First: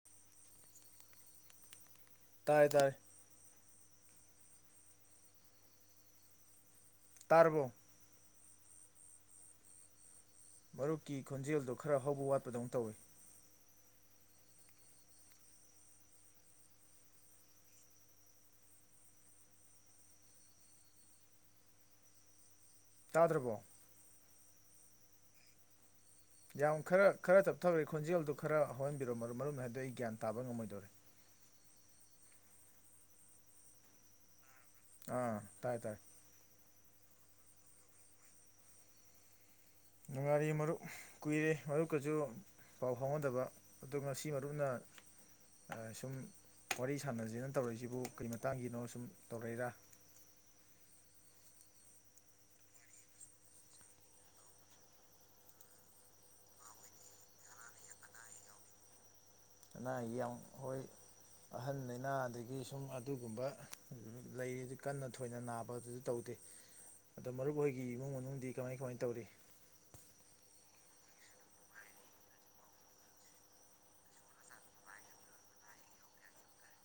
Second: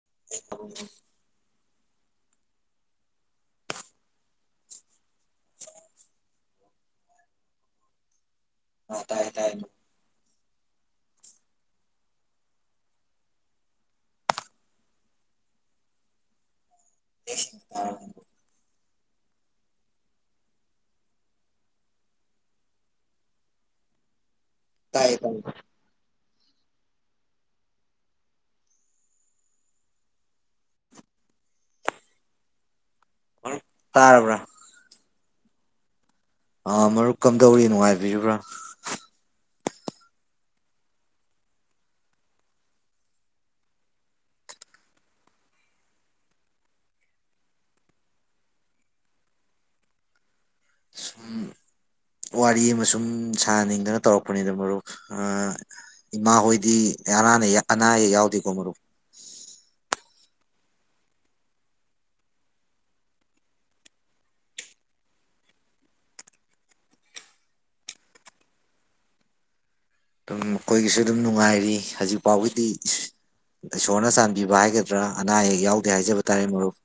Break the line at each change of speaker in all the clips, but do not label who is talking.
[inaudible] [unintelligible]
ꯇꯥꯏ ꯇꯥꯔꯦ꯫ ꯇꯔꯕꯣ꯫
ꯑ ꯇꯥꯏ-ꯇꯥꯏ꯫
ꯃꯔꯨꯞꯀꯤ ꯈꯣꯟꯖꯦꯜꯗꯨ ꯈꯔ ꯍꯧꯕ ꯋꯥꯠꯄꯗꯧ ꯇꯧꯋꯤ꯫ ꯇꯥꯗ꯭ꯔꯕꯣ꯫
ꯇꯥꯏꯌꯦ-ꯇꯥꯏꯌꯦ꯫
ꯌꯥꯝ ꯈꯔ ꯈꯔ ꯇꯞꯊꯈ꯭ꯔꯦ ꯈꯣꯟꯖꯦꯜꯗꯨ ꯈꯔ ꯍꯧꯍꯟꯕꯤꯔꯣ ꯃꯔꯨꯞ ꯃꯔꯨꯞꯅ ꯍꯥꯏꯕꯗꯣ ꯑꯩ ꯒ꯭ꯌꯥꯟ ꯇꯥꯕ ꯉꯝꯃꯣꯏꯗꯧꯔꯦ꯫
ꯃꯔꯨꯞ ꯇꯥꯔꯕ꯭ꯔꯥ꯫
ꯑꯥ ꯇꯥꯏ-ꯇꯥꯏ꯫
ꯑꯥ ꯃꯔꯨꯞ ꯀꯝꯗꯧꯔꯤ ꯅꯨꯡꯉꯥꯏꯕꯤꯔꯤꯕ꯭ꯔꯥ꯫
ꯅꯨꯡꯉꯥꯏꯔꯤ ꯃꯔꯨꯞ ꯀꯨꯏꯔꯦ ꯃꯔꯨꯞꯀꯁꯨ ꯄꯥꯎ ꯐꯥꯎꯅꯗꯕ ꯑꯗꯣ ꯉꯁꯤ ꯃꯔꯨꯞꯅ ꯁꯨꯝ ꯋꯥꯔꯤ ꯁꯥꯟꯅꯖꯦꯅ ꯇꯧꯔꯛꯏꯁꯤꯕꯨ ꯀꯔꯤ ꯃꯇꯥꯡꯒꯤꯅꯣ ꯁꯨꯝ ꯇꯧꯔꯛꯏꯔꯥ꯫
ꯁꯨꯝ ꯋꯥꯔꯤ ꯑꯃ ꯁꯨꯝ ꯁꯥꯅꯤꯡꯗꯅ ꯇꯧꯔꯛꯄꯅꯤꯗ ꯃꯔꯨꯞ ꯑ ꯏꯃꯥ ꯍꯣꯏꯗꯤ ꯑꯅꯥ ꯑꯅꯥ ꯑꯌꯦꯛ ꯌꯥꯎꯗꯦꯀꯣ ꯃꯔꯨꯞ꯫
ꯑꯅꯥ ꯑꯌꯦꯛ ꯌꯥꯝ ꯍꯣꯏ ꯑꯍꯟ ꯂꯩꯅꯥ ꯑꯗꯒꯤ ꯁꯨꯝ ꯑꯗꯨꯒꯨꯝꯕ ꯂꯩꯔꯤ ꯀꯟꯅ ꯊꯣꯏꯅ ꯅꯥꯕ ꯑꯗꯨꯁꯨ ꯇꯧꯗꯦ ꯑꯗꯣ ꯃꯔꯨꯞ ꯍꯣꯏꯒꯤ ꯏꯃꯨꯡ ꯃꯅꯨꯡꯗꯤ ꯀꯃꯥꯏ ꯀꯃꯥꯏ ꯇꯧꯔꯤ꯫
ꯑꯗꯨꯝ ꯃꯈꯣꯏꯒꯤꯁꯨ ꯑꯗꯨꯝ ꯅꯨꯡꯉꯥꯏꯔꯤ ꯍꯧꯖꯤꯛ ꯐꯥꯎꯒꯤꯗꯤ ꯏꯁꯣꯔꯅ ꯆꯥꯟꯕꯤꯕ ꯍꯥꯏꯒꯗ꯭ꯔꯥ ꯑꯅꯥ ꯑꯌꯦꯛ ꯌꯥꯎꯗꯦ ꯍꯥꯏꯖꯕ ꯇꯥꯔꯦ ꯃꯔꯨꯞ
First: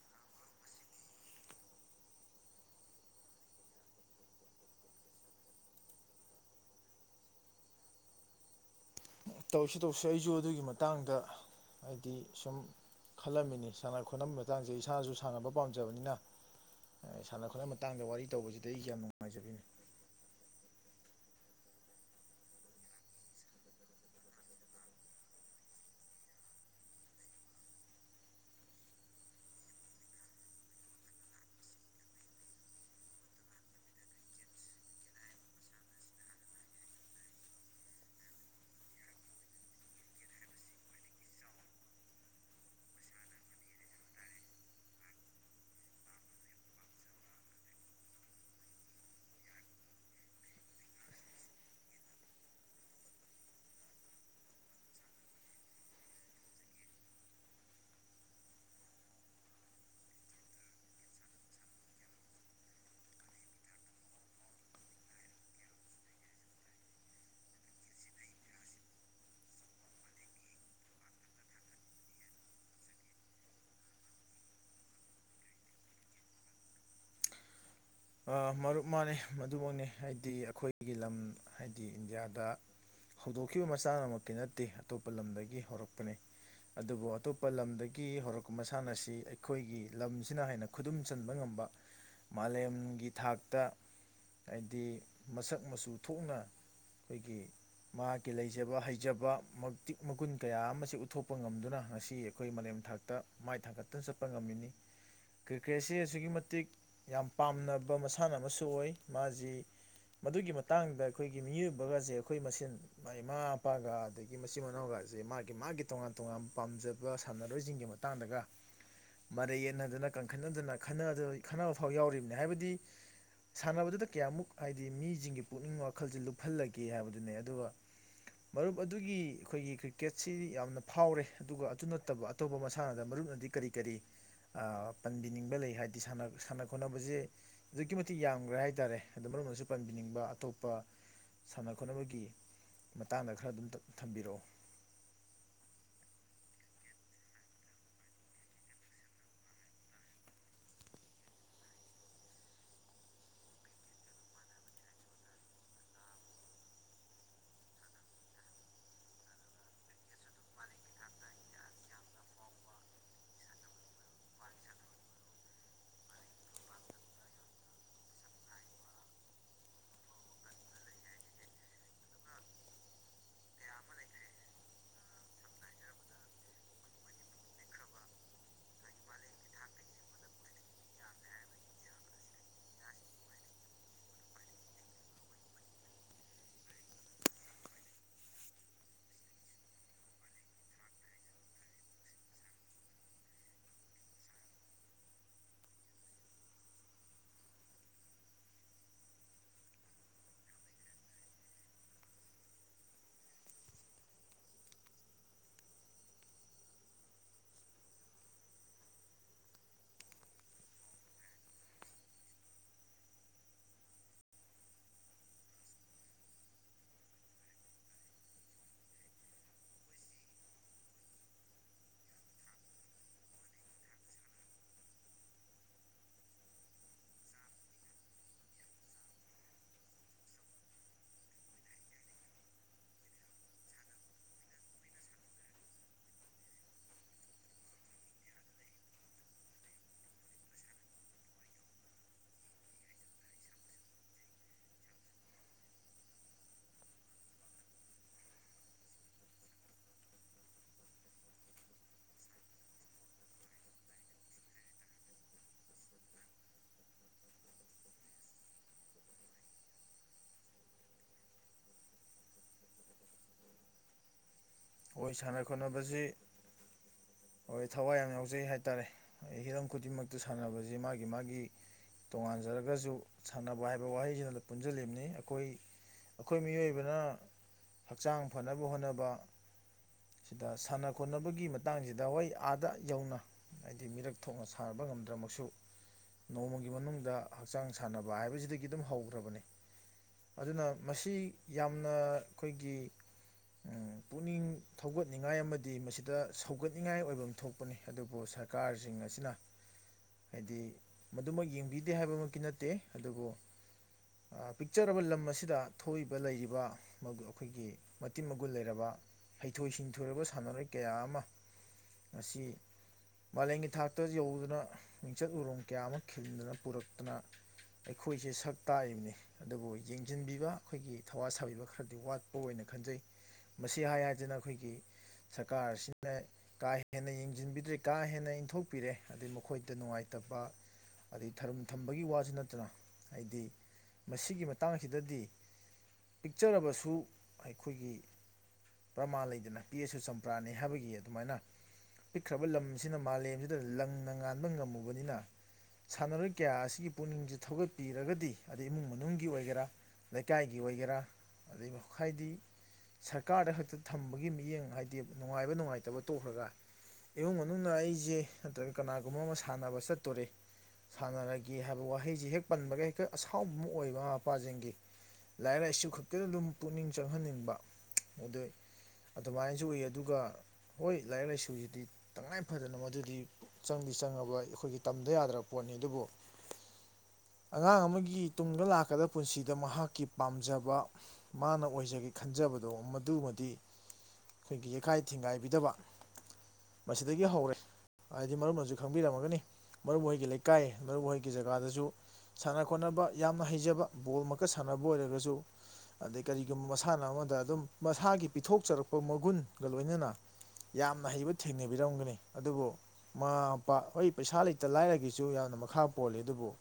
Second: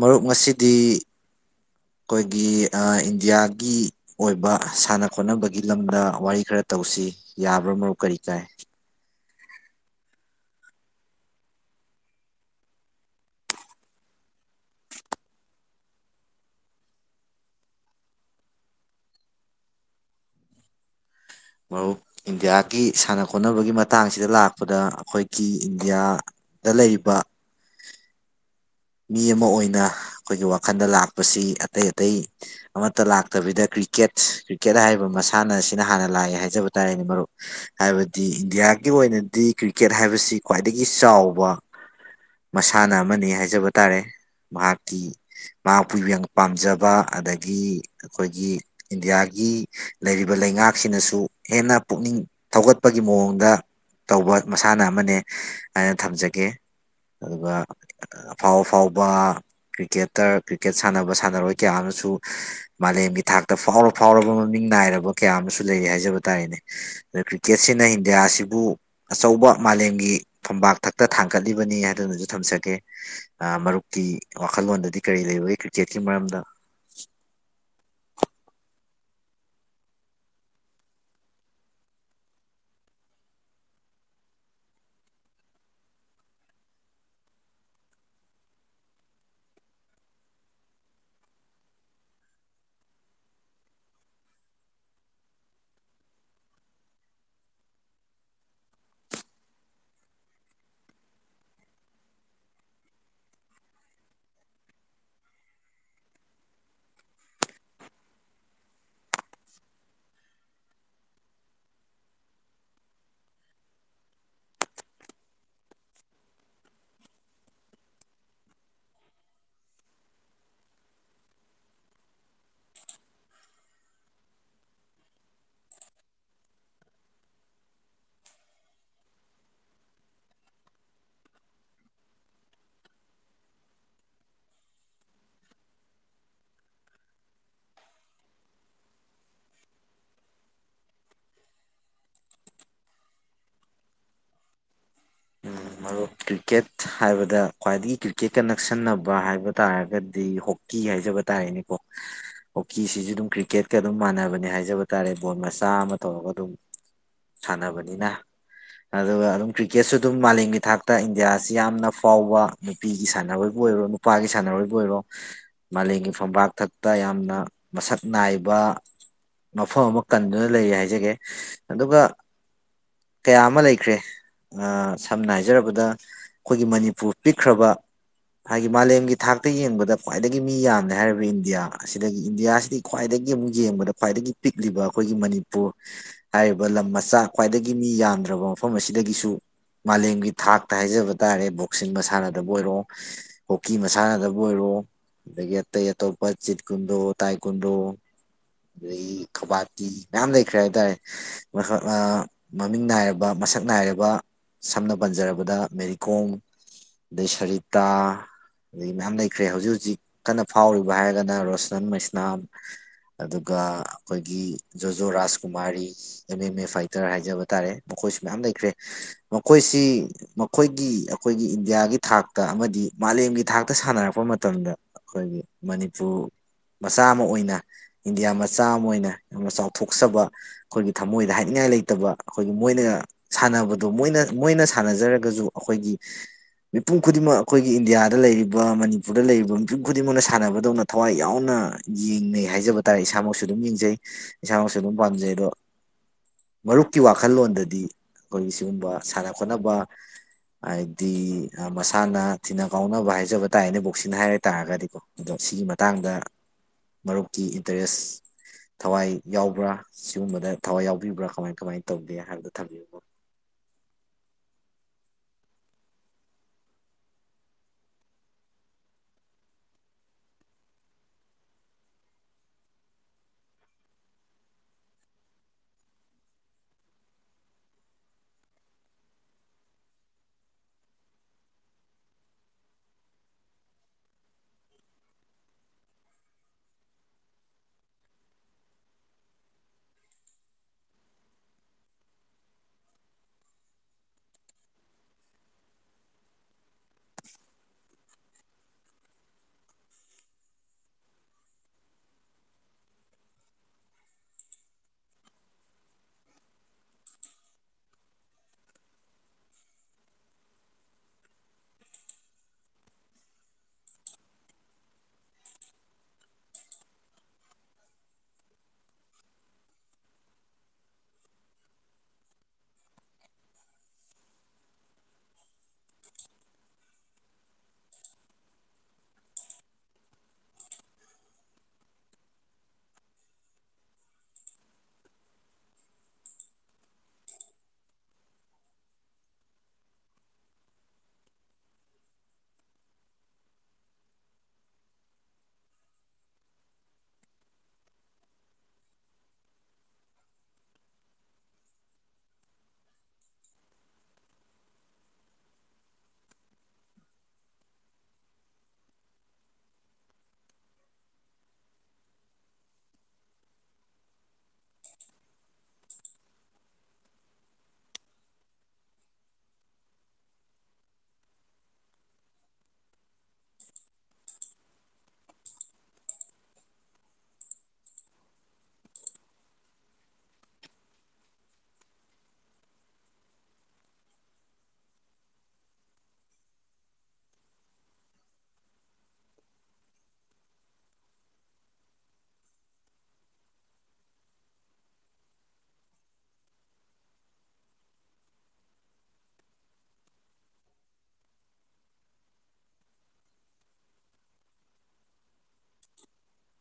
ꯃꯔꯨꯞ ꯉꯁꯤꯗꯤ ꯑꯩꯈꯣꯏꯒꯤ ꯑ ꯏꯟꯗꯤꯌꯥꯒꯤ ꯑꯣꯏꯕ ꯁꯥꯟꯅ ꯈꯣꯠꯅꯕꯒꯤ ꯂꯝꯗ ꯋꯥꯔꯤ ꯈꯔ ꯇꯧꯁꯤ ꯌꯥꯕ꯭ꯔꯥ ꯃꯔꯨꯞ ꯀꯔꯤ ꯀꯥꯏ꯫
ꯇꯧꯁꯤ ꯇꯧꯁꯨ ꯑꯩꯁꯨ ꯑꯗꯨꯒꯤ ꯃꯇꯥꯡꯗ ꯍꯥꯏꯗꯤ ꯁꯨꯝ ꯈꯜꯂꯝꯃꯤꯅꯤ ꯁꯥꯟꯅ ꯈꯣꯠꯅꯕ ꯃꯇꯥꯡꯁꯦ ꯑꯩ ꯏꯁꯥꯅꯁꯨ ꯁꯥꯟꯅꯕ ꯄꯥꯝꯖꯕꯅꯤꯅ ꯁꯥꯟꯅ ꯈꯣꯠꯅꯕ ꯃꯇꯥꯡꯗ ꯋꯥꯔꯤ ꯇꯧꯕꯁꯤꯗ ꯑꯩ ꯌꯥꯝ ꯅꯨꯡꯉꯥꯏꯖꯕꯤꯅꯤ꯫
ꯃꯔꯨꯞ ꯏꯟꯗꯤꯌꯥꯒꯤ ꯁꯥꯟꯅ ꯈꯣꯠꯅꯕꯒꯤ ꯃꯇꯥꯡꯁꯤꯗ ꯂꯥꯛꯄꯗ ꯑꯩꯈꯣꯏꯒꯤ ꯏꯟꯗꯤꯌꯥꯗ ꯂꯩꯔꯤꯕ ꯃꯤ ꯑꯃ ꯑꯣꯏꯅ ꯑꯩꯈꯣꯏꯒꯤ ꯋꯥꯈꯜꯗ ꯂꯥꯛꯄꯁꯤ ꯑꯇꯩ ꯑꯇꯩ ꯑꯃꯠꯇ ꯂꯥꯛꯇꯕꯤꯗ ꯀ꯭ꯔꯤꯛꯀꯦꯠ ꯀ꯭ꯔꯤꯛꯀꯦꯠ ꯍꯥꯏꯔꯤꯕ ꯃꯁꯥꯟꯅ ꯑꯁꯤꯅ ꯍꯥꯟꯅ ꯂꯥꯛꯑꯦ ꯍꯥꯏꯖꯕ ꯇꯥꯔꯦꯅꯦ ꯃꯔꯨꯞ ꯍꯥꯏꯕꯗꯤ ꯏꯟꯗꯤꯌꯥꯒꯤ ꯑꯣꯏꯅꯗꯤ ꯀ꯭ꯔꯤꯛꯀꯦꯠ ꯍꯥꯏꯕꯁꯤ ꯈ꯭ꯋꯥꯏꯗꯒꯤ ꯆꯥꯎꯕ ꯃꯁꯥꯟꯅ ꯑꯃꯅꯤ ꯍꯥꯏꯖꯕ ꯇꯥꯔꯦ ꯃꯍꯥꯛꯀꯤ ꯃꯍꯥꯛꯄꯨꯕꯨ ꯌꯥꯝ ꯄꯥꯝꯖꯕ ꯑꯗꯒꯤ ꯑꯩꯈꯣꯏꯒꯤ ꯏꯟꯗꯤꯌꯥꯒꯤ ꯂꯩꯔꯤꯕ ꯂꯩꯉꯥꯛꯁꯤꯅꯁꯨ ꯍꯦꯟꯅ ꯄꯨꯛꯅꯤꯡ ꯊꯧꯒꯠꯄꯒꯤ ꯃꯑꯣꯡꯗ ꯇꯧꯕ ꯃꯁꯥꯟꯅ ꯑꯃꯅꯦ ꯍꯥꯏꯅ ꯊꯝꯖꯒꯦ ꯑꯗꯨꯒ ꯐꯥꯎꯐꯥꯎꯕ ꯀ꯭ꯔꯤꯛꯀꯦꯠꯇꯔ ꯀ꯭ꯔꯤꯛꯀꯦꯠ ꯁꯥꯟꯅꯕ ꯁꯥꯟꯅꯔꯣꯏ ꯀꯌꯥ ꯑꯃꯁꯨ ꯃꯥꯂꯦꯝꯒꯤ ꯊꯥꯛꯇ ꯐꯥꯎꯔ ꯐꯥꯎꯔꯕ ꯃꯃꯤꯡ ꯅꯥꯏꯔꯕ ꯀꯌꯥ ꯑꯃꯁꯨ ꯂꯩꯔꯤ ꯍꯥꯏꯖꯕ ꯇꯥꯔꯦꯅꯦ ꯑꯗꯨ ꯀ꯭ꯔꯤꯛꯀꯦꯠꯁꯤꯅ ꯏꯟꯗꯤꯌꯥ ꯑꯁꯤꯕꯨ ꯑꯆꯧꯕ ꯃꯥꯂꯦꯝꯒꯤ ꯊꯣꯄꯥꯛ ꯊꯛꯇ ꯊꯥꯡꯒꯠꯂꯤꯕꯅꯤ ꯍꯥꯏꯗꯨꯅꯁꯨ ꯊꯝꯖꯒꯦ ꯃꯔꯨꯞꯀꯤ ꯋꯥꯈꯜꯂꯣꯟꯗꯗꯤ ꯀꯔꯤ ꯂꯩꯕꯏ ꯀ꯭ꯔꯤꯀꯦꯠꯀꯤ ꯃꯔꯝꯗ
ꯃꯔꯨꯞ ꯃꯥꯅꯤ ꯃꯗꯨꯃꯛꯅꯤ ꯍꯥꯏꯗꯤ ꯑꯩꯈꯣꯏꯒꯤ ꯂꯝ ꯍꯥꯏꯗꯤ ꯏꯟꯗꯤꯌꯥꯗ ꯍꯧꯗꯣꯛꯈꯤꯕ ꯃꯁꯥꯟꯅꯃꯛꯇꯤ ꯅꯠꯇꯦ ꯑꯇꯣꯞꯄ ꯂꯝꯗꯒꯤ ꯍꯧꯔꯛꯄꯅꯤ ꯑꯗꯨꯕꯨ ꯑꯇꯣꯞꯄ ꯂꯝꯗꯒꯤ ꯍꯧꯔꯛꯄ ꯃꯁꯥꯟꯅ ꯑꯁꯤ ꯑꯩꯈꯣꯏꯒꯤ ꯂꯝꯁꯤꯅ ꯍꯦꯟꯅ ꯈꯨꯗꯨꯝ ꯆꯟꯕ ꯉꯝꯕ ꯃꯥꯂꯦꯝ ꯊꯥꯛꯇ ꯍꯥꯏꯗꯤ ꯃꯁꯛ ꯃꯆꯨ ꯊꯣꯛꯅ ꯑꯩꯈꯣꯏꯒꯤ ꯃꯥ ꯂꯩꯖꯕ ꯍꯩꯖꯕꯤꯛ ꯃꯒꯨꯟ ꯀꯌꯥ ꯑꯃꯁ ꯎꯠꯊꯣꯛꯄ ꯉꯝꯗꯨꯅ ꯉꯁꯤ ꯑꯩꯈꯣꯏ ꯃꯥꯂꯦꯝ ꯊꯥꯛꯇ ꯃꯥꯏ ꯊꯥꯡꯒꯠꯇꯨꯅ ꯆꯠꯄ ꯉꯝꯃꯤꯅꯤ ꯀ꯭ꯔꯤꯀꯦꯠꯁꯦ ꯑꯁꯨꯛꯀꯤ ꯃꯇꯤꯛ ꯌꯥꯝ ꯄꯥꯝꯅꯕ ꯐꯕ ꯃꯁꯥꯟꯅ ꯑꯃꯁꯨ ꯑꯣꯏ ꯃꯥꯁꯤ ꯃꯗꯨꯒꯤ ꯃꯇꯥꯡꯗ ꯑꯩꯈꯣꯏꯒꯤ ꯃꯤꯑꯣꯏꯕꯒꯁꯦ ꯑꯩꯈꯣꯏ ꯃꯁꯦꯟ ꯃꯃꯥ ꯃꯄꯥꯒ ꯑꯗꯒꯤ ꯃꯆꯤꯟ ꯃꯅꯥꯎꯒꯁꯦ ꯃꯥꯒꯤ ꯃꯥꯒꯤ ꯇꯣꯉꯥꯟ ꯇꯣꯉꯥꯟꯕ ꯄꯥꯝꯖꯕ ꯁꯥꯟꯅꯔꯣꯏꯁꯤꯡꯒꯤ ꯃꯇꯥꯡꯗꯒ ꯃꯔꯩ ꯌꯦꯠꯅꯗꯅ ꯀꯟꯈꯠꯅꯗꯅ ꯈꯟꯅꯕ ꯐꯥꯎ ꯌꯥꯎꯔꯤꯕꯅꯤ ꯍꯥꯏꯕꯗꯤ ꯁꯥꯟꯅꯕꯗꯨꯗ ꯀꯌꯥꯃꯨꯛ ꯍꯥꯏꯗꯤ ꯃꯤꯁꯤꯡꯒꯤ ꯄꯨꯛꯅꯤꯡ ꯋꯥꯈꯜꯁꯦ ꯂꯨꯞꯍꯜꯂꯒꯦ ꯍꯥꯏꯕꯗꯨꯅꯦ ꯑꯗꯨꯒ ꯃꯔꯨꯞ ꯑꯗꯨꯒꯤ ꯑꯩꯈꯣꯏꯒꯤ ꯀ꯭ꯔꯤꯛꯀꯦꯠꯁꯤ ꯌꯥꯝꯅ ꯐꯥꯎꯔꯦ ꯑꯗꯨꯒ ꯑꯗꯨ ꯅꯠꯇꯕ ꯑꯇꯣꯞꯄ ꯃꯁꯥꯟꯅꯗ ꯃꯔꯨꯞꯅꯗꯤ ꯀꯔꯤ ꯀꯔꯤ ꯄꯟꯕꯤꯅꯤꯡꯕ ꯂꯩ ꯍꯥꯏꯕꯗꯤ ꯁꯥꯟꯅ ꯈꯣꯠꯅꯕꯁꯦ ꯑꯗꯨꯛꯀꯤ ꯃꯇꯤꯛ ꯌꯥꯝꯈ꯭ꯔꯦ ꯍꯥꯏ ꯇꯔꯦ ꯑꯗꯣ ꯃꯔꯝꯅꯁꯨ ꯄꯟꯕꯤꯅꯤꯡꯕ ꯑꯇꯣꯞꯄ ꯁꯥꯟꯅ ꯈꯣꯠꯅꯕꯒꯤ ꯃꯇꯥꯡꯗ ꯈꯔ ꯑꯗꯨꯝ ꯊꯝꯕꯤꯔꯛꯑꯣ
ꯃꯔ ꯀ꯭ꯔꯤꯛꯀꯦꯠ ꯍꯥꯏꯕꯗ ꯈ꯭ꯋꯥꯏꯗꯒꯤ ꯀ꯭ꯔꯤꯛꯀꯦꯠꯀ ꯅꯛꯁꯟꯅꯕ ꯍꯥꯏꯕ ꯇꯥꯔꯒꯗꯤ ꯍꯣꯛꯀꯤ ꯍꯥꯏꯖꯕ ꯇꯥꯔꯦꯅꯦꯀꯣ ꯍꯣꯛꯀꯤꯁꯤꯁꯨ ꯑꯗꯨꯝ ꯀ꯭ꯔꯤꯛꯀꯦꯠꯀ ꯑꯗꯨꯝ ꯃꯥꯟꯅꯕꯅꯦ ꯍꯥꯏꯖꯕ ꯇꯥꯔꯦ ꯕꯣꯜ ꯃꯆꯥ ꯑꯃ ꯇꯧꯔꯒ ꯑꯗꯨꯝ ꯁꯥꯟꯅꯕꯅꯤꯅ ꯑꯗꯨꯒ ꯑꯗꯨꯝ ꯀ꯭ꯔꯤꯛꯀꯦꯠꯁꯨ ꯑꯗꯨꯝ ꯃꯥꯂꯦꯝꯒꯤ ꯊꯥꯛꯇ ꯏꯟꯗꯤꯌꯥꯁꯤ ꯌꯥꯝꯅ ꯐꯥꯎꯕ ꯅꯨꯄꯤꯒꯤ ꯁꯥꯟꯅꯔꯣꯏꯕꯨ ꯑꯣꯏꯔꯣ ꯅꯨꯄꯥꯒꯤ ꯁꯥꯟꯅꯔꯣꯏꯕꯨ ꯑꯣꯏꯔꯣ ꯃꯥꯂꯦꯝꯒꯤ ꯐꯝꯄꯥꯛꯥꯛ ꯊꯛꯇ ꯌꯥꯝꯅ ꯃꯁꯛ ꯅꯥꯏꯕ ꯃꯐꯝ ꯑꯃ ꯀꯟꯗꯨꯅ ꯂꯩꯌꯦ ꯍꯥꯏꯖꯒꯦ ꯑꯗꯨꯒ ꯀꯌꯥ ꯑꯃ ꯂꯩꯈ꯭ꯔꯦ ꯁꯝꯅ ꯍꯥꯏꯖꯔꯕꯗ ꯑꯩꯈꯣꯏꯒꯤ ꯃꯅꯤꯄꯨꯔ ꯄꯤꯛꯈ꯭ꯔꯕ ꯍꯥꯏꯗꯤ ꯃꯥꯂꯦꯝꯒꯤ ꯊꯥꯛꯇ ꯌꯦꯡꯕꯗ ꯈ꯭ꯋꯥꯏꯗꯒꯤ ꯃꯤ ꯌꯥꯝꯗꯦ ꯍꯥꯏꯔꯤꯕ ꯏꯟꯗꯤꯌꯥ ꯑꯁꯤꯗꯒꯤ ꯏꯟꯗꯤꯌꯥꯁꯤꯗꯤ ꯈ꯭ꯋꯥꯏꯗꯒꯤ ꯑꯃꯨꯛ ꯌꯦꯡꯕꯗ ꯈ꯭ꯋꯥꯏꯗꯒꯤ ꯄꯤꯛꯂꯤꯕ ꯑꯩꯈꯣꯏꯒꯤ ꯃꯅꯤꯄꯨꯔ ꯍꯥꯏꯔꯤꯕ ꯂꯝ ꯃꯆꯥ ꯈ꯭ꯋꯥꯏꯗꯒꯤ ꯃꯤ ꯌꯥꯝꯟꯗ꯭ꯔꯕ ꯃꯐꯝ ꯑꯁꯤꯗꯒꯤꯁꯨ ꯃꯥꯂꯦꯝꯒꯤ ꯊꯥꯛꯇ ꯍꯥꯏꯖꯕ ꯇꯥꯔꯦ ꯕꯣꯛꯁꯤꯡ ꯃꯁꯥꯟꯅꯗꯕ ꯑꯣꯏꯔꯣ ꯍꯣꯛꯀꯤ ꯃꯁꯥꯟꯅꯗꯕꯨ ꯑꯣꯏꯔꯣ ꯑꯗꯒꯤ ꯑꯇꯩ ꯑꯇꯣꯞꯄ ꯆꯤꯠꯀꯨꯟꯗꯣ ꯇꯥꯏꯀꯨꯟꯗꯣ ꯑꯗꯒꯤ ꯀꯕꯥꯇ ꯃꯌꯥꯝ ꯂꯩꯈ꯭ꯔꯦ ꯍꯥꯏꯕ ꯇꯥꯔꯦ ꯃꯃꯤꯡ ꯅꯥꯏꯔꯕ ꯃꯁꯛ ꯅꯥꯏꯔꯕ ꯁꯝꯅ ꯄꯟꯖꯔꯕꯗ ꯃꯦꯔꯤ ꯀꯣꯝ ꯑꯗꯩ ꯁꯔꯤꯇꯥ ꯑꯗꯒꯤ ꯃꯌꯥꯝ ꯂꯩꯈ꯭ꯔꯦ ꯍꯧꯖꯤꯛ ꯍꯧꯖꯤꯛ ꯀꯟꯅ ꯐꯥꯎꯔꯤꯕ ꯍꯥꯏꯔꯒꯅ ꯔꯣꯁꯅꯟ ꯃꯩꯁꯅꯥꯝ ꯑꯗꯨꯒ ꯑꯩꯈꯣꯏꯒꯤ ꯖꯣꯖꯣ ꯔꯥꯥꯁꯀꯨꯃꯥꯔꯤ ꯑꯦꯝ ꯑꯦꯝ ꯑꯦ ꯐꯥꯏꯇꯔ ꯍꯥꯏꯖꯕ ꯇꯥꯔꯦ ꯃꯈꯣꯏꯁꯨ ꯃꯌꯥꯝ ꯂꯩꯈ꯭ꯔꯦ ꯃꯈꯣꯏꯁꯤ ꯃꯈꯣꯏꯒꯤ ꯑꯩꯈꯣꯏꯒꯤ ꯏꯟꯗꯤꯌꯥꯒꯤ ꯊꯥꯛꯇ ꯑꯃꯗꯤ ꯃꯥꯂꯦꯝꯒꯤ ꯊꯥꯛꯇ ꯁꯥꯟꯅꯔꯛꯄ ꯃꯇꯝꯗ ꯑꯩꯈꯣꯏꯒꯤ ꯃꯅꯤꯄꯨꯔ ꯃꯆꯥ ꯑꯃ ꯑꯣꯏꯅ ꯏꯟꯗꯤꯌꯥ ꯃꯆꯥ ꯑꯃ ꯑꯣꯏꯅ ꯌꯥꯝꯅ ꯆꯥꯎꯊꯣꯛꯆꯕ ꯑꯩꯈꯣꯏꯒꯤ ꯊꯃꯣꯏꯗ ꯍꯥꯏꯅꯤꯡꯉꯥꯏ ꯂꯩꯇꯕ ꯑꯩꯈꯣꯏꯒꯤ ꯃꯣꯏꯅ ꯁꯥꯟꯅꯕꯗꯣ ꯃꯣꯏꯅ ꯃꯣꯏꯅ ꯁꯥꯟꯅꯖꯔꯒꯁꯨ ꯑꯩꯈꯣꯏꯒꯤ ꯃꯤꯄꯨꯝ ꯈꯨꯗꯤꯡꯃꯛ ꯑꯩꯈꯣꯏꯒꯤ ꯏꯟꯗꯤꯌꯥꯗ ꯂꯩꯔꯤꯕ ꯃꯅꯤꯄꯨꯔꯗ ꯂꯩꯔꯤꯕ ꯃꯤꯄꯨꯝ ꯈꯨꯗꯤꯡꯃꯛꯅ ꯁꯥꯟꯅꯕꯗꯧꯅ ꯊꯋꯥꯏ ꯌꯥꯎꯅ ꯌꯦꯡꯅꯩ ꯍꯥꯏꯖꯕ ꯇꯥꯔꯦ ꯏꯁꯥꯃꯛꯁꯨ ꯑꯗꯨꯝ ꯌꯦꯡꯖꯩ ꯏꯁꯥꯃꯛꯁꯨ ꯑꯗꯨꯝ ꯄꯥꯝꯖꯩ ꯑꯗꯣ ꯃꯔꯨꯞꯀꯤ ꯋꯥꯈꯜꯂꯣꯟꯗꯗꯤ ꯑꯩꯈꯣꯏꯒꯤ ꯁꯤꯒꯨꯝꯕ ꯁꯥꯟꯅ ꯈꯣꯠꯅꯕ ꯍꯥꯏꯗꯤ ꯃꯁꯥꯅ ꯊꯤꯅ ꯀꯥꯎꯅꯕ ꯍꯥꯏꯖꯕ ꯇꯥꯏꯅꯦ ꯕꯣꯛꯁꯤꯡ ꯍꯥꯏ ꯇꯥꯔꯒꯗꯤꯀꯣ ꯑꯗꯣ ꯁꯤꯒꯤ ꯃꯇꯥꯡꯗ ꯃꯔꯨꯞꯀꯤ ꯏꯟꯇꯔꯦꯁ ꯊꯋꯥꯏ ꯌꯥꯎꯕ꯭ꯔꯥ ꯁꯤꯒꯨꯝꯕꯗ ꯊꯋꯥꯏ ꯌꯥꯎꯕꯤꯕ꯭ꯔꯥ ꯀꯃꯥꯏ ꯀꯃꯥꯏꯅ ꯇꯧꯒꯦ ꯍꯥꯏꯕꯗꯣ ꯊꯝꯕꯤꯌꯨꯕ
ꯍꯣꯏ ꯁꯥꯟꯅ ꯈꯣꯠꯅꯕꯁꯤ ꯍꯣꯏ ꯊꯋꯥꯏ ꯌꯥꯝ ꯌꯥꯎꯖꯩ ꯍꯥꯏ ꯇꯔꯦ ꯍꯤꯔꯝ ꯈꯨꯗꯤꯡꯃꯛꯇ ꯁꯥꯟꯅꯕꯁꯤ ꯃꯥꯒꯤ ꯃꯥꯒꯤ ꯇꯣꯉꯥꯟꯖꯔꯒꯁꯨ ꯁꯥꯟꯅꯕ ꯍꯥꯏꯕ ꯋꯥꯍꯩꯁꯤꯅ ꯄꯨꯟꯁꯤꯜꯂꯤꯕꯅꯤ ꯑꯩꯈꯣꯏ ꯑꯩꯈꯣꯏ ꯃꯤꯑꯣꯏꯕꯅ ꯍꯛꯆꯥꯡ ꯐꯅꯕ ꯍꯣꯠꯅꯕ ꯁꯤꯗ ꯁꯥꯟꯅ ꯈꯣꯠꯅꯕꯒꯤ ꯃꯇꯥꯡꯁꯤꯗ ꯍꯣꯏ ꯑꯥꯗ ꯌꯧꯅ ꯍꯥꯏꯗꯤ ꯃꯤꯔꯛ ꯊꯣꯛꯅ ꯁꯥꯟꯅꯕ ꯉꯝꯗ꯭ꯔꯃꯁꯨ ꯅꯣꯡꯃꯒꯤ ꯃꯅꯨꯡꯗ ꯍꯛꯆꯥꯡ ꯁꯥꯟꯅꯕ ꯍꯥꯏꯕꯁꯤꯗꯒꯤ ꯑꯗꯨꯝ ꯍꯧꯈ꯭ꯔꯕꯅꯤ ꯑꯗꯨꯅ ꯃꯁꯤ ꯌꯥꯝꯅ ꯑꯩꯈꯣꯏꯒꯤ ꯄꯨꯛꯅꯤꯡ ꯊꯧꯒꯠꯅꯤꯡꯉꯥꯏ ꯑꯃꯗꯤ ꯃꯁꯤꯗ ꯁꯧꯒꯠꯅꯤꯡꯉꯥꯏ ꯑꯣꯏꯕ ꯑꯃ ꯊꯣꯛꯄꯅꯤ ꯑꯗꯨꯕꯨ ꯁꯔꯀꯥꯔꯁꯤꯡ ꯑꯁꯤꯅ ꯍꯥꯏꯗꯤ ꯃꯗꯨꯃꯛ ꯌꯦꯡꯕꯤꯗꯦ ꯍꯥꯏꯕꯃꯛꯀꯤ ꯅꯠꯇꯦ ꯑꯗꯨꯕꯨ ꯄꯤꯛꯆꯔꯕ ꯂꯝ ꯑꯁꯤꯗ ꯊꯣꯛꯏꯕ ꯂꯩꯔꯤꯕ ꯑꯩꯈꯣꯏꯒꯤ ꯃꯇꯤ ꯃꯒꯨꯟ ꯂꯩꯔꯕ ꯍꯩꯊꯣꯏ ꯁꯤꯡꯊꯣꯏꯔꯕ ꯁꯥꯟꯅꯔꯣꯏ ꯀꯌꯥ ꯑꯃ ꯃꯁꯤ ꯃꯥꯂꯦꯝꯒꯤ ꯊꯥꯛꯇ ꯌꯧꯗꯨꯅ ꯃꯤꯡꯆꯠ ꯎꯣꯡ ꯀꯌꯥ ꯑꯃ ꯈꯤꯟꯗꯨꯅ ꯄꯨꯔꯛꯇꯨꯅ ꯑꯩꯈꯣꯏꯁꯦ ꯁꯛ ꯇꯥꯛꯏꯕꯅꯤ ꯑꯗꯨꯕꯨ ꯌꯦꯡꯁꯤꯟꯕꯤꯕ ꯑꯩꯈꯣꯏꯒꯤ ꯊꯋꯥ ꯁꯥꯕꯤꯕ ꯈꯔꯗꯤ ꯋꯥꯠꯄ ꯑꯣꯏꯅ ꯈꯟꯖꯩ ꯃꯁꯤ ꯍꯥꯏ ꯑꯗꯨꯅ ꯑꯩꯈꯣꯏꯒꯤ ꯁꯔꯀꯥꯔ ꯑꯁꯤꯅ ꯀꯥ ꯍꯦꯟꯅ ꯌꯦꯡꯁꯤꯟꯕꯤꯗ꯭ꯔꯦ ꯀꯥ ꯍꯦꯟꯅ ꯏꯟꯊꯣꯛꯄꯤꯔꯦ ꯑꯗꯩ ꯃꯈꯣꯏꯗ ꯅꯨꯡꯉꯥꯏꯇꯕ ꯑꯗꯩ ꯊꯔꯝ ꯊꯝꯕꯒꯤ ꯋꯥꯁꯨ ꯅꯠꯇꯅ ꯍꯥꯏꯗꯤ ꯃꯁꯤꯒꯤ ꯃꯇꯥꯡꯁꯤꯗꯗꯤ ꯄꯤꯛꯆꯔꯕꯁꯨ ꯑꯩꯈꯣꯏꯒꯤ ꯄ꯭ꯔꯃꯥ ꯂꯩꯗꯅ ꯄꯤꯛꯑꯁꯨ ꯆꯝꯄ꯭ꯔꯥꯅꯤ ꯍꯥꯏꯕꯒꯤ ꯑꯗꯨꯃꯥꯏꯅ ꯄꯤꯛꯈ꯭ꯔꯕ ꯂꯝꯁꯤꯅ ꯃꯥꯂꯦꯝꯁꯤꯗ ꯂꯪꯅ ꯉꯥꯟꯕ ꯉꯝꯃꯨꯕꯅꯤꯅ ꯁꯥꯟꯅꯔꯣꯏ ꯀꯌꯥ ꯑꯁꯤꯒꯤ ꯄꯨꯛꯅꯤꯡꯁꯦ ꯊꯧꯒꯠꯄꯤꯔꯒꯗꯤ ꯑꯗꯩ ꯏꯃꯨꯡ ꯃꯅꯨꯡꯒꯤ ꯑꯣꯏꯒꯦꯔꯥ ꯂꯩꯀꯥꯏꯒꯤ ꯑꯣꯏꯒꯦꯔꯥ ꯑꯗꯩ ꯍꯥꯏꯗꯤ ꯁꯔꯀꯥꯔꯗꯛ ꯍꯦꯛꯇ ꯊꯝꯕꯒꯤ ꯃꯤꯠꯌꯦꯡ ꯍꯥꯏꯗꯤ ꯅꯨꯡꯉꯥꯏꯕ ꯅꯨꯡꯉꯥꯏꯇꯕ ꯇꯣꯛꯈ꯭ꯔꯒ ꯏꯃꯨꯡ ꯃꯅꯨꯡꯅ ꯑꯩꯁꯦ ꯅꯠꯇ꯭ꯔꯒ ꯀꯅꯥꯒꯨꯝꯕ ꯑꯃ ꯁꯥꯟꯅꯕ ꯆꯠꯇꯣꯔꯦ ꯁꯥꯟꯅꯔꯒꯦ ꯍꯥꯏꯕ ꯋꯥꯍꯩꯁꯦ ꯍꯦꯛ ꯄꯟꯕꯒ ꯍꯦꯛꯇ ꯑꯁꯥꯎꯕ ꯑꯃ ꯑꯣꯏꯕ ꯃꯃꯥ ꯃꯄꯥꯁꯤꯡꯒꯤ ꯂꯥꯏꯔꯤꯛ ꯂꯥꯏꯁꯨ ꯈꯛꯇꯅ ꯑꯗꯨꯝ ꯄꯨꯛꯅꯤꯡ ꯆꯪꯍꯟꯅꯤꯡꯕ ꯑꯗꯨ ꯑꯗꯨꯃꯥꯏꯅꯁꯨ ꯎꯏ ꯑꯗꯨꯒ ꯍꯣꯏ ꯂꯥꯏꯔꯤꯛ ꯂꯥꯏꯁꯨꯁꯤꯗꯤ ꯇꯉꯥꯏ ꯐꯗꯅ ꯃꯗꯨꯗꯤ ꯆꯪꯗꯤ ꯆꯪꯉꯕ ꯑꯩꯈꯣꯏꯒꯤ ꯇꯝꯗ ꯌꯥꯗ꯭ꯔꯕ ꯄꯣꯠꯅꯤ ꯑꯗꯨꯕꯨ ꯑꯉꯥꯡ ꯑꯃꯒꯤ ꯇꯨꯡꯗ ꯂꯥꯛꯀꯗꯕ ꯄꯨꯟꯁꯤꯗ ꯃꯍꯥꯛꯀꯤ ꯄꯥꯝꯖꯕ ꯃꯥꯅ ꯑꯣꯏꯖꯒꯦ ꯈꯟꯖꯕꯗꯣ ꯃꯗꯨꯃꯗꯤ ꯑꯩꯈꯣꯏꯒꯤ ꯌꯀꯥꯏ ꯊꯤꯡꯒꯥꯏꯕꯤꯗꯕ ꯃꯁꯤꯗꯒꯤ ꯍꯧꯔꯦ ꯍꯥꯏꯗꯤ ꯃꯔꯨꯞꯅꯁꯨ ꯈꯪꯕꯤꯔꯝꯃꯒꯅꯤ ꯃꯔꯨꯞ ꯍꯣꯏꯒꯤ ꯂꯩꯀꯥꯏ ꯃꯔꯨꯞ ꯍꯣꯏꯒꯤ ꯖꯒꯥꯗꯁꯨ ꯁꯥꯟꯅ ꯈꯣꯠꯅꯕ ꯌꯥꯝꯅ ꯍꯩꯖꯕ ꯕꯣꯜ ꯃꯀ ꯁꯥꯟꯅꯕ ꯑꯣꯏꯔꯒꯁꯨ ꯑꯗꯩ ꯀꯔꯤꯒꯨꯝꯕ ꯃꯁꯥꯟꯅ ꯑꯃꯗ ꯑꯗꯨꯝ ꯃꯁꯥꯒꯤ ꯄꯤꯊꯣꯛꯆꯔꯛꯄ ꯃꯒꯨꯟꯒ ꯂꯣꯏꯅꯅ ꯌꯥꯝꯅ ꯍꯩꯕ ꯊꯦꯡꯅꯕꯤꯔꯝꯒꯅꯤ ꯑꯗꯨꯕꯨ ꯃꯃꯥ ꯃꯄꯥ ꯍꯣꯏ ꯄꯩꯁꯥ ꯂꯩꯇ ꯂꯥꯏꯔꯒꯤꯁꯨ ꯌꯥꯝꯅ ꯃꯈꯥ ꯄꯣꯜꯂꯤ ꯑꯗꯨꯕꯨ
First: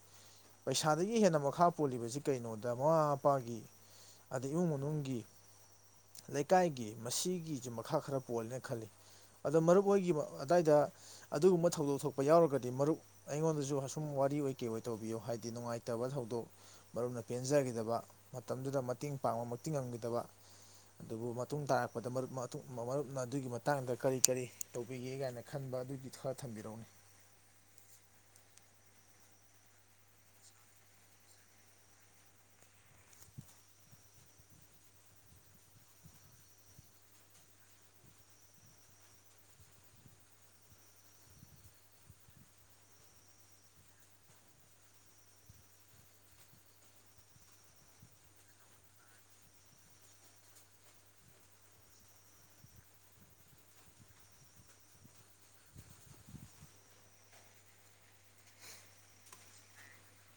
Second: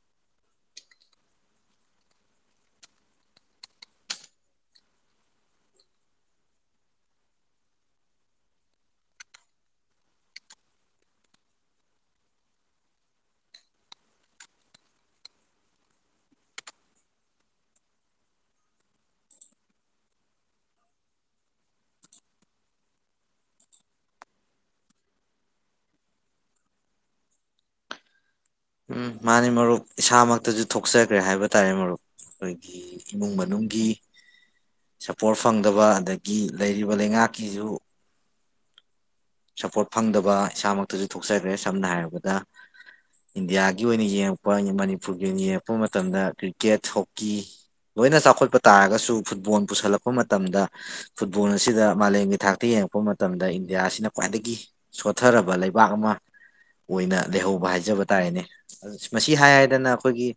ꯄꯩꯁꯥꯗꯒꯤ ꯍꯦꯟꯅ ꯃꯈꯥ ꯄꯣꯜꯂꯤꯕꯁꯤ ꯀꯩꯅꯣꯗ ꯃꯃꯥ ꯃꯄꯥꯒꯤ ꯑꯗꯩ ꯏꯃꯨꯡ ꯃꯅꯨꯡꯒꯤ ꯏꯀꯥꯏꯒꯤ ꯃꯁꯤꯒꯤꯁꯨ ꯃꯈꯥ ꯈꯔ ꯄꯣꯜꯂꯦꯅ ꯈꯜꯂꯤ ꯑꯗꯣ ꯃꯔꯨꯞ ꯑꯣꯏꯒꯤ ꯑꯗꯨꯗꯥꯏꯗ ꯑꯗꯨꯒꯨꯝꯕ ꯊꯧꯗꯣꯛ ꯊꯣꯛꯄ ꯌꯥꯎꯔꯒꯗꯤ ꯃꯔꯨꯞ ꯑꯩꯉꯣꯟꯗꯁꯨ ꯑꯁꯨꯝ ꯋꯥꯔꯤ ꯑꯣꯏ ꯀꯩ ꯑꯣꯏ ꯇꯧꯕꯤꯌꯨ ꯍꯥꯏꯗꯤ ꯅꯨꯡꯉꯥꯏꯇꯕ ꯊꯧꯗꯣꯛ ꯃꯔꯨꯞꯅ ꯄꯦꯟꯖꯈꯤꯗꯕ ꯃꯇꯝꯗꯨꯗ ꯃꯇꯦꯡ ꯄꯥꯡꯕꯃꯛꯇꯤ ꯉꯝꯈꯤꯗꯕ ꯑꯗꯨꯕꯨ ꯃꯇꯨꯡ ꯇꯥꯔꯛꯄꯗ ꯃꯔꯨꯞꯅ ꯑꯗꯨꯒꯤ ꯃꯇꯥꯡꯗ ꯀꯔꯤ ꯀꯔꯤ ꯇꯧꯕꯤꯒꯦ ꯀꯥꯏꯅ ꯈꯟꯕ ꯑꯗꯨꯒꯤ ꯈꯔ ꯊꯝꯕꯤꯔꯛꯅꯤ
ꯎꯝ ꯃꯥꯅꯤ ꯃꯔꯨꯞ ꯏꯁꯥꯃꯛꯇꯁꯨ ꯊꯣꯛꯆꯈ꯭ꯔꯦ ꯍꯥꯏꯕ ꯇꯥꯔꯦ ꯃꯔꯨꯞ ꯑꯩꯈꯣꯏꯒꯤ ꯏꯃꯨꯡ ꯃꯅꯨꯡꯒꯤ ꯁꯄꯣꯔꯠ ꯐꯪꯗꯕ ꯑꯗꯒꯤ ꯂꯩꯔꯤꯕ ꯂꯩꯉꯥꯛꯀꯤꯁꯨ ꯁꯄꯣꯔꯠ ꯐꯪꯗꯕ ꯏꯁꯥꯃꯛꯇꯁꯨ ꯊꯣꯛꯆꯈ꯭ꯔꯦ ꯁꯝꯅ ꯍꯥꯏꯔꯕꯗ ꯏꯟꯗꯤꯌꯥꯒꯤ ꯑꯣꯏꯅ ꯌꯦꯡꯉꯛꯄ ꯃꯅꯤꯄꯨꯔꯒꯤ ꯑꯣꯏꯅ ꯌꯦꯡꯉꯛꯄ ꯃꯇꯝꯗ ꯀ꯭ꯔꯤꯛꯀꯦꯠ ꯍꯣꯛꯀꯤ ꯂꯣꯏꯅ ꯆꯥꯎꯈꯠꯄ ꯇꯥꯔꯒꯁꯨ ꯐꯨꯠꯕꯣꯜ ꯄꯨꯁꯜꯂꯛꯄ ꯃꯇꯝꯗ ꯐꯨꯠꯕꯣꯜ ꯑꯁꯤꯗ ꯃꯥꯂꯦꯝꯒꯤ ꯊꯥꯛꯇ ꯌꯦꯡꯉꯛꯄ ꯃꯇꯝꯗ ꯏꯟꯗꯤꯌꯥꯁꯤꯅ ꯈ꯭ꯋꯥꯏꯗꯒꯤ ꯁꯣꯊꯔꯕ ꯂꯩꯕꯥꯛ ꯑꯃ ꯑꯣꯏꯅ ꯂꯩꯍꯧꯕ ꯍꯥꯏꯖꯕ ꯇꯥꯔꯦꯅꯦ ꯃꯁꯤ ꯍꯥꯏꯗꯅ ꯑꯩꯈꯣꯏꯒꯤ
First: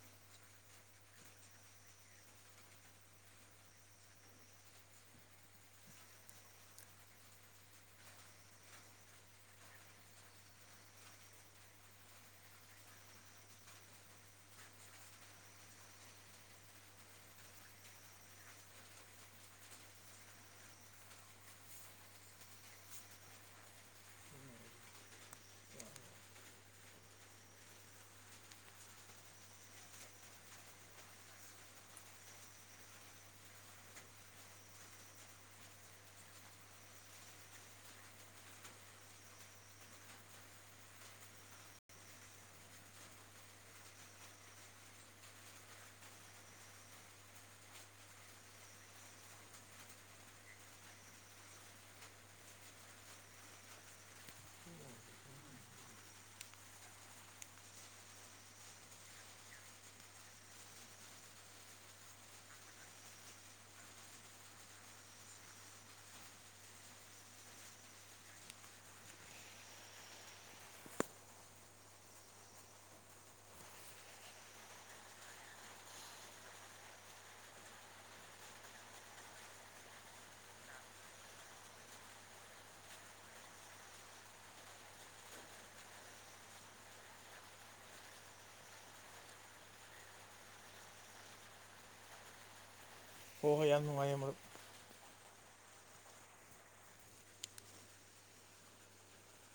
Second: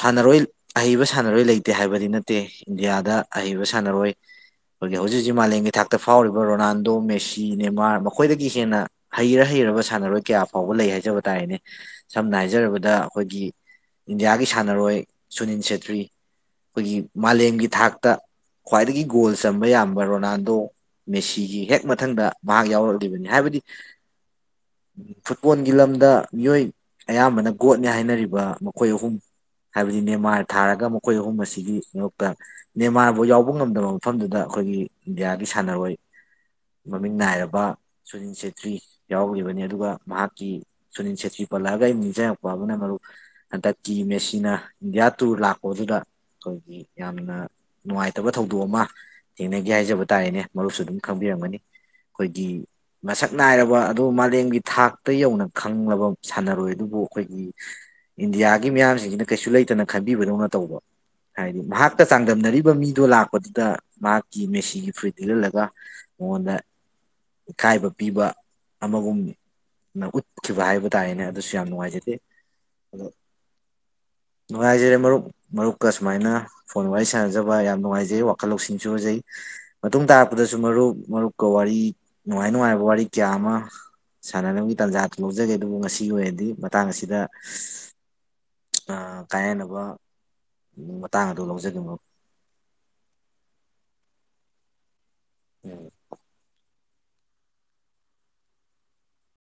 ꯁꯥꯟꯅꯔꯣꯏ ꯑꯍꯩꯕ ꯁꯥꯟꯅꯔꯣꯏ ꯂꯩꯇꯦ ꯍꯥꯏꯕꯗꯤ ꯅꯠꯇꯦ ꯏꯟꯗꯤꯌꯥꯗ ꯑꯍꯩꯕ ꯁꯥꯟꯅꯔꯣꯏ ꯑꯩꯈꯣꯏꯒꯤ ꯍꯧꯖꯤꯛ ꯍꯧꯖꯤꯛ ꯃꯥꯂꯦꯝꯒꯤ ꯊꯥꯛꯇ ꯐꯥꯎꯔꯤꯕ ꯔꯣꯅꯥꯟ ꯗꯣ ꯃꯦꯁꯤ ꯅꯦꯃꯥꯔ ꯃꯈꯣꯏꯗꯒꯤ ꯍꯦꯟꯅ ꯍꯩꯔ ꯍꯩꯔꯕ ꯁꯥꯟꯅꯔꯣꯏ ꯀꯌꯥ ꯐꯥꯎꯕ ꯂꯩ ꯍꯥꯏꯖꯕ ꯇꯥꯔꯦꯅꯦ ꯁꯝꯅ ꯍꯥꯏꯖꯔꯕꯗ ꯑꯩꯈꯣꯏꯒꯤ ꯏꯟꯗꯤꯌꯥꯒꯤ ꯁꯥꯟꯅꯔꯣꯏ ꯁꯨꯅꯤꯟ ꯁꯦꯇ꯭ꯔꯤ ꯑꯩꯈꯣꯏꯒꯤ ꯃꯥꯂꯦꯝꯒꯤ ꯊꯥꯛꯇ ꯈ꯭ꯋꯥꯏꯗꯒꯤ ꯒꯣꯜ ꯆꯝꯕ ꯌꯥꯝꯕ ꯔꯣꯅꯥꯜꯗꯣ ꯃꯦꯁꯤꯒꯤ ꯍꯦꯛ ꯛ ꯃꯊꯪꯗ ꯃꯍꯥꯛ ꯌꯥꯎꯔꯛꯂꯤꯕꯅꯤ ꯍꯥꯏꯕꯗꯤ ꯐꯨꯠꯕꯣꯜꯒꯤ ꯂꯝꯗ ꯃꯤꯑꯣꯏ ꯑꯌꯥꯝꯕꯅ ꯒꯣꯠꯅꯤ ꯍꯥꯏꯅꯔꯤꯕ ꯃꯈꯣꯏ ꯑꯍꯨꯝ ꯍꯥꯏꯕꯗꯤ ꯅꯦꯟꯃꯥꯔ ꯊꯥꯔꯒ ꯃꯈꯣꯏ ꯑꯍꯨꯝ ꯑꯁꯤꯒꯤ ꯃꯔꯛꯇ ꯃꯦꯟꯃꯥꯔꯕꯨꯥꯎ ꯌꯥꯎꯕ ꯉꯝꯗꯕ ꯃꯐꯝꯗꯨꯗ ꯑꯩꯈꯣꯏꯒꯤ ꯏꯟꯗꯤꯌꯥꯒꯤ ꯁꯥꯟꯅꯔꯣꯏ ꯃꯃꯤꯡ ꯅꯥꯏꯔꯕ ꯁꯨꯅꯤꯜ ꯁꯦꯇ꯭ꯔꯤ ꯌꯥꯎꯕꯅꯤ ꯑꯗꯨꯒ ꯃꯍꯥꯛꯀꯤ ꯁꯨꯅꯤꯜ ꯁꯦꯇ꯭ꯔꯤ ꯄꯜꯂꯛꯑꯒ ꯑ ꯅꯤꯡꯁꯤꯡꯔꯛꯄ ꯑꯃꯅ ꯃꯔꯨꯞ ꯍꯟꯗꯛꯀꯤ ꯃꯦꯁꯤꯅ ꯏꯟꯗꯤꯌꯥ ꯇꯨꯔ ꯂꯥꯛꯄꯗꯨꯗ ꯑꯩꯈꯣꯏꯒꯤ ꯌꯥꯝꯅ ꯅꯨꯡꯉꯥꯏꯇꯕ ꯊꯧꯗꯣꯛ ꯑꯃ ꯊꯦꯡꯅꯒꯦ ꯍꯥꯏꯖꯕ ꯇꯥꯔꯦꯅꯦ ꯃꯔꯨꯞꯁꯨ ꯑꯗꯨꯝ ꯈꯪꯕꯤꯔꯝꯒꯅꯤ ꯑꯩꯈꯣꯏꯒꯤ ꯃꯁꯛ ꯅꯥꯏꯔꯕ ꯑꯗꯨ ꯃꯥꯂꯦꯝꯒꯤ ꯊꯥꯛꯇ ꯌꯧꯅ ꯈꯪꯂꯕ ꯁꯥꯟꯅꯔꯣꯏ ꯑꯗꯨꯕꯨ ꯑꯩꯈꯣꯏꯒꯤ ꯏꯟꯗꯤꯌꯥꯒꯤ ꯃꯤꯌꯥꯝꯁꯤꯡꯁꯤꯅ ꯀꯩꯁꯨ ꯂꯩꯇꯅ ꯈꯟꯕꯤꯕꯗꯧꯅ ꯇꯧꯕ ꯍꯥꯏꯗꯤ ꯃꯍꯥꯛꯀ ꯆꯥꯡꯗꯝꯅꯔꯤꯕ ꯃꯤꯗꯣ ꯂꯥꯛꯄꯗꯨꯗ ꯃꯍꯥꯛꯀꯤ ꯃꯦꯁꯤꯒꯤ ꯐꯨꯔꯤꯠ ꯊꯤꯜꯍꯜꯂꯒ ꯃꯉꯣꯟꯗ ꯏꯀꯥꯏꯕ ꯄꯤꯕ ꯑꯃꯒꯨꯝꯅ ꯎꯠꯈꯤꯕ ꯍꯥꯏꯕ ꯇꯥꯔꯦꯅꯦ ꯑꯗꯨꯁꯨ ꯌꯥꯝ ꯅꯨꯡꯉꯥꯏꯖꯗꯦ ꯑꯗꯣ ꯅꯨꯡꯉꯥꯏꯖꯔꯦ ꯃꯔꯨꯞ ꯃꯔꯨꯞꯀ ꯁꯨꯃꯥꯏꯅ ꯐꯣꯟ ꯋꯥꯔꯤ ꯁꯥꯟꯅꯖꯕ ꯌꯥꯝ ꯅꯨꯡꯉꯥꯏꯖꯩ ꯋꯥꯈꯜ ꯂꯧꯁꯤꯡꯁꯨ ꯑꯣꯏꯖꯩ ꯃꯇꯨꯡ ꯇꯥꯔꯛꯄꯗꯁꯨ ꯃꯔꯨꯞ ꯃꯔꯨꯞꯀ ꯋꯥꯔꯤ ꯅꯨꯡꯉꯥꯏ ꯅꯨꯡꯉꯥꯏꯕ ꯋꯥꯔꯤ ꯀꯌꯥ ꯑꯃ ꯁꯥꯟꯅꯅꯕꯒꯤ ꯇꯥꯟꯖꯥꯗꯨ ꯂꯧꯖꯒꯦ ꯑꯗꯨꯕꯨ ꯉꯁꯤꯒꯤ ꯑꯣꯏꯅꯗꯤ ꯃꯇꯥꯡ ꯑꯁꯤꯗ ꯀꯥꯏꯅꯅꯕ ꯃꯇꯥꯡ ꯑꯗꯨ ꯂꯧꯖꯒꯦ ꯃꯔꯨꯞ
ꯍ ꯍꯣꯏ ꯌꯥꯝ ꯅꯨꯡꯉꯥꯏꯦ ꯃꯔ
ꯎꯝ